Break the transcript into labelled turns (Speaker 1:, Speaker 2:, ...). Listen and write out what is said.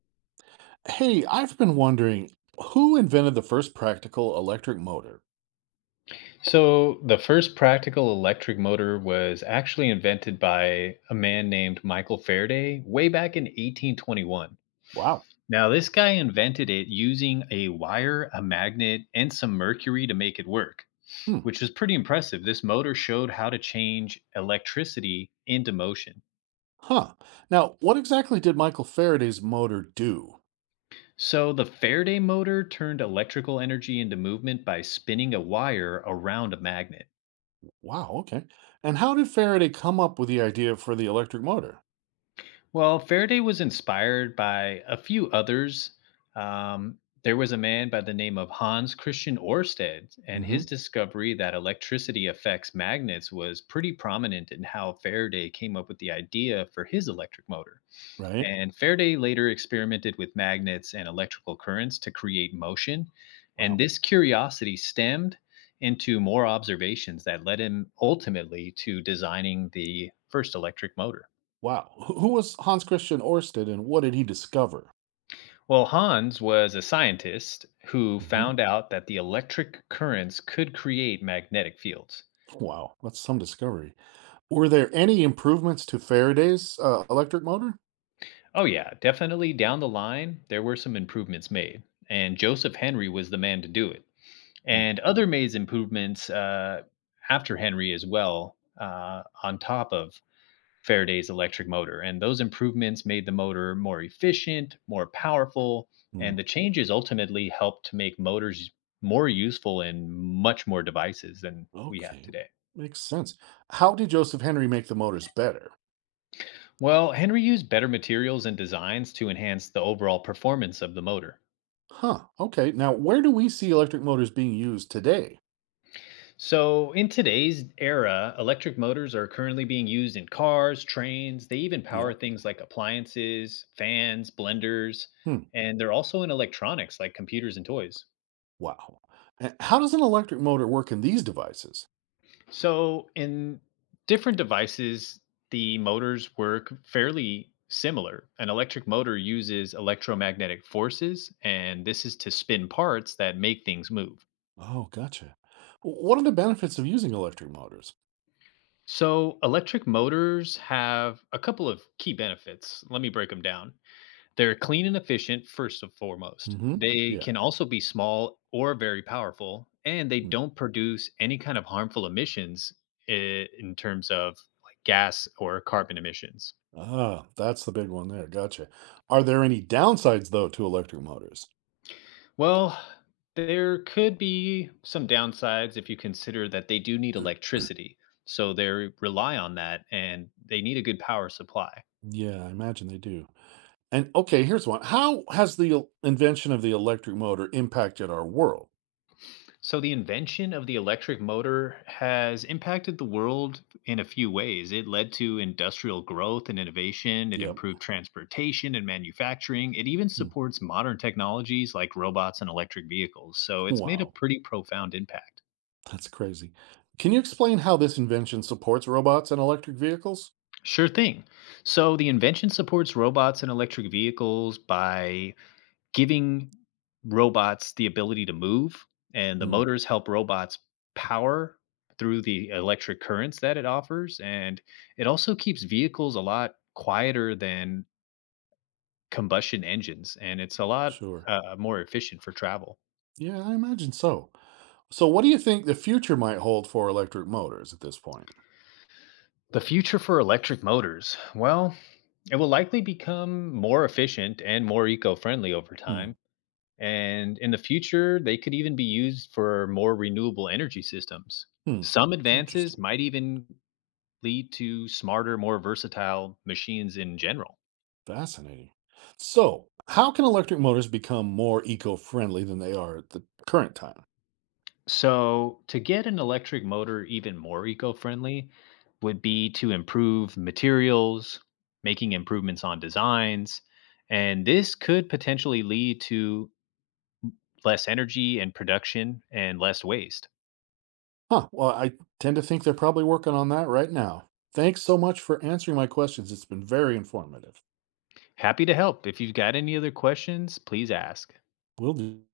Speaker 1: Hey, I've been wondering who invented the first practical electric motor?
Speaker 2: So, the first practical electric motor was actually invented by a man named Michael Faraday way back in 1821.
Speaker 1: Wow.
Speaker 2: Now, this guy invented it using a wire, a magnet, and some mercury to make it work,
Speaker 1: Hmm.
Speaker 2: which was pretty impressive. This motor showed how to change electricity into motion.
Speaker 1: Huh. Now, what exactly did Michael Faraday's motor do?
Speaker 2: So, the Faraday motor turned electrical energy into movement by spinning a wire around a magnet.
Speaker 1: Wow. Okay. And how did Faraday come up with the idea for the electric motor?
Speaker 2: Well, Faraday was inspired by a few others. There was a man by the name of Hans Christian Ørsted, and his
Speaker 1: Mm-hmm.
Speaker 2: discovery that electricity affects magnets was pretty prominent in how Faraday came up with the idea for his electric motor.
Speaker 1: Right.
Speaker 2: And Faraday later experimented with magnets and electrical currents to create motion. And
Speaker 1: Wow.
Speaker 2: this curiosity stemmed into more observations that led him ultimately to designing the first electric motor.
Speaker 1: Wow. Wh- Who was Hans Christian Ørsted and what did he discover?
Speaker 2: Well, Hans was a scientist who
Speaker 1: Mm-hmm.
Speaker 2: found out that the electric currents could create magnetic fields.
Speaker 1: Wow. That's some discovery. Were there any improvements to Faraday's electric motor?
Speaker 2: Oh, yeah, definitely down the line, there were some improvements made, and Joseph Henry was the man to do it.
Speaker 1: Hmm.
Speaker 2: And other made improvements after Henry as well, on top of Faraday's electric motor, and those improvements made the motor more efficient, more powerful,
Speaker 1: Hmm.
Speaker 2: and the changes ultimately helped to make motors more useful in much more devices than we have
Speaker 1: Okay,
Speaker 2: today.
Speaker 1: makes sense. How did Joseph Henry make the motors better?
Speaker 2: Well, Henry used better materials and designs to enhance the overall performance of the motor.
Speaker 1: Huh, okay. Now, where do we see electric motors being used today?
Speaker 2: So, in today's era, electric motors are currently being used in cars, trains, they even power
Speaker 1: Yep.
Speaker 2: things like appliances, fans, blenders,
Speaker 1: Hmm,
Speaker 2: and they're also in electronics like computers and toys.
Speaker 1: wow. A- How does an electric motor work in these devices?
Speaker 2: So, in different devices, the motors work fairly similar. An electric motor uses electromagnetic forces, and this is to spin parts that make things move.
Speaker 1: Oh, gotcha. W- What are the benefits of using electric motors?
Speaker 2: So, electric motors have a couple of key benefits. Let me break them down. They're clean and efficient, first and foremost.
Speaker 1: Mm-hmm.
Speaker 2: They
Speaker 1: Yeah.
Speaker 2: can also be small or very powerful, and they
Speaker 1: Hmm.
Speaker 2: don't produce any kind of harmful emissions in terms of like gas or carbon emissions.
Speaker 1: Ah, that's the big one there. Gotcha. Are there any downsides, though, to electric motors?
Speaker 2: Well, there could be some downsides if you consider that they do need electricity. So they rely on that and they need a good power supply.
Speaker 1: Yeah, I imagine they do. And okay, here's one. How has the el- invention of the electric motor impacted our world?
Speaker 2: So the invention of the electric motor has impacted the world in a few ways. It led to industrial growth and innovation, it
Speaker 1: Yep.
Speaker 2: improved transportation and manufacturing, it even
Speaker 1: Hmm,
Speaker 2: supports modern technologies like robots and electric vehicles. So it's made a
Speaker 1: wow,
Speaker 2: pretty profound impact.
Speaker 1: that's crazy. Can you explain how this invention supports robots and electric vehicles?
Speaker 2: Sure thing. So the invention supports robots and electric vehicles by giving robots the ability to move, and the
Speaker 1: Hmm,
Speaker 2: motors help robots power through the electric currents that it offers. And it also keeps vehicles a lot quieter than combustion engines, and it's a lot
Speaker 1: sure.
Speaker 2: more efficient for travel.
Speaker 1: Yeah, I imagine so. So, what do you think the future might hold for electric motors at this point?
Speaker 2: The future for electric motors. Well, it will likely become more efficient and more eco friendly over
Speaker 1: Hmm,
Speaker 2: time. And in the future, they could even be used for more renewable energy systems.
Speaker 1: hmm.
Speaker 2: Some advances
Speaker 1: Interesting.
Speaker 2: might even lead to smarter, more versatile machines in general.
Speaker 1: Fascinating. So, how can electric motors become more eco friendly than they are at the current time?
Speaker 2: So, to get an electric motor even more eco friendly would be to improve materials, making improvements on designs. And this could potentially lead to less energy and production and less waste.
Speaker 1: Huh, well, I tend to think they're probably working on that right now. Thanks so much for answering my questions. It's been very informative.
Speaker 2: Happy to help. If you've got any other questions, please ask.
Speaker 1: Will do.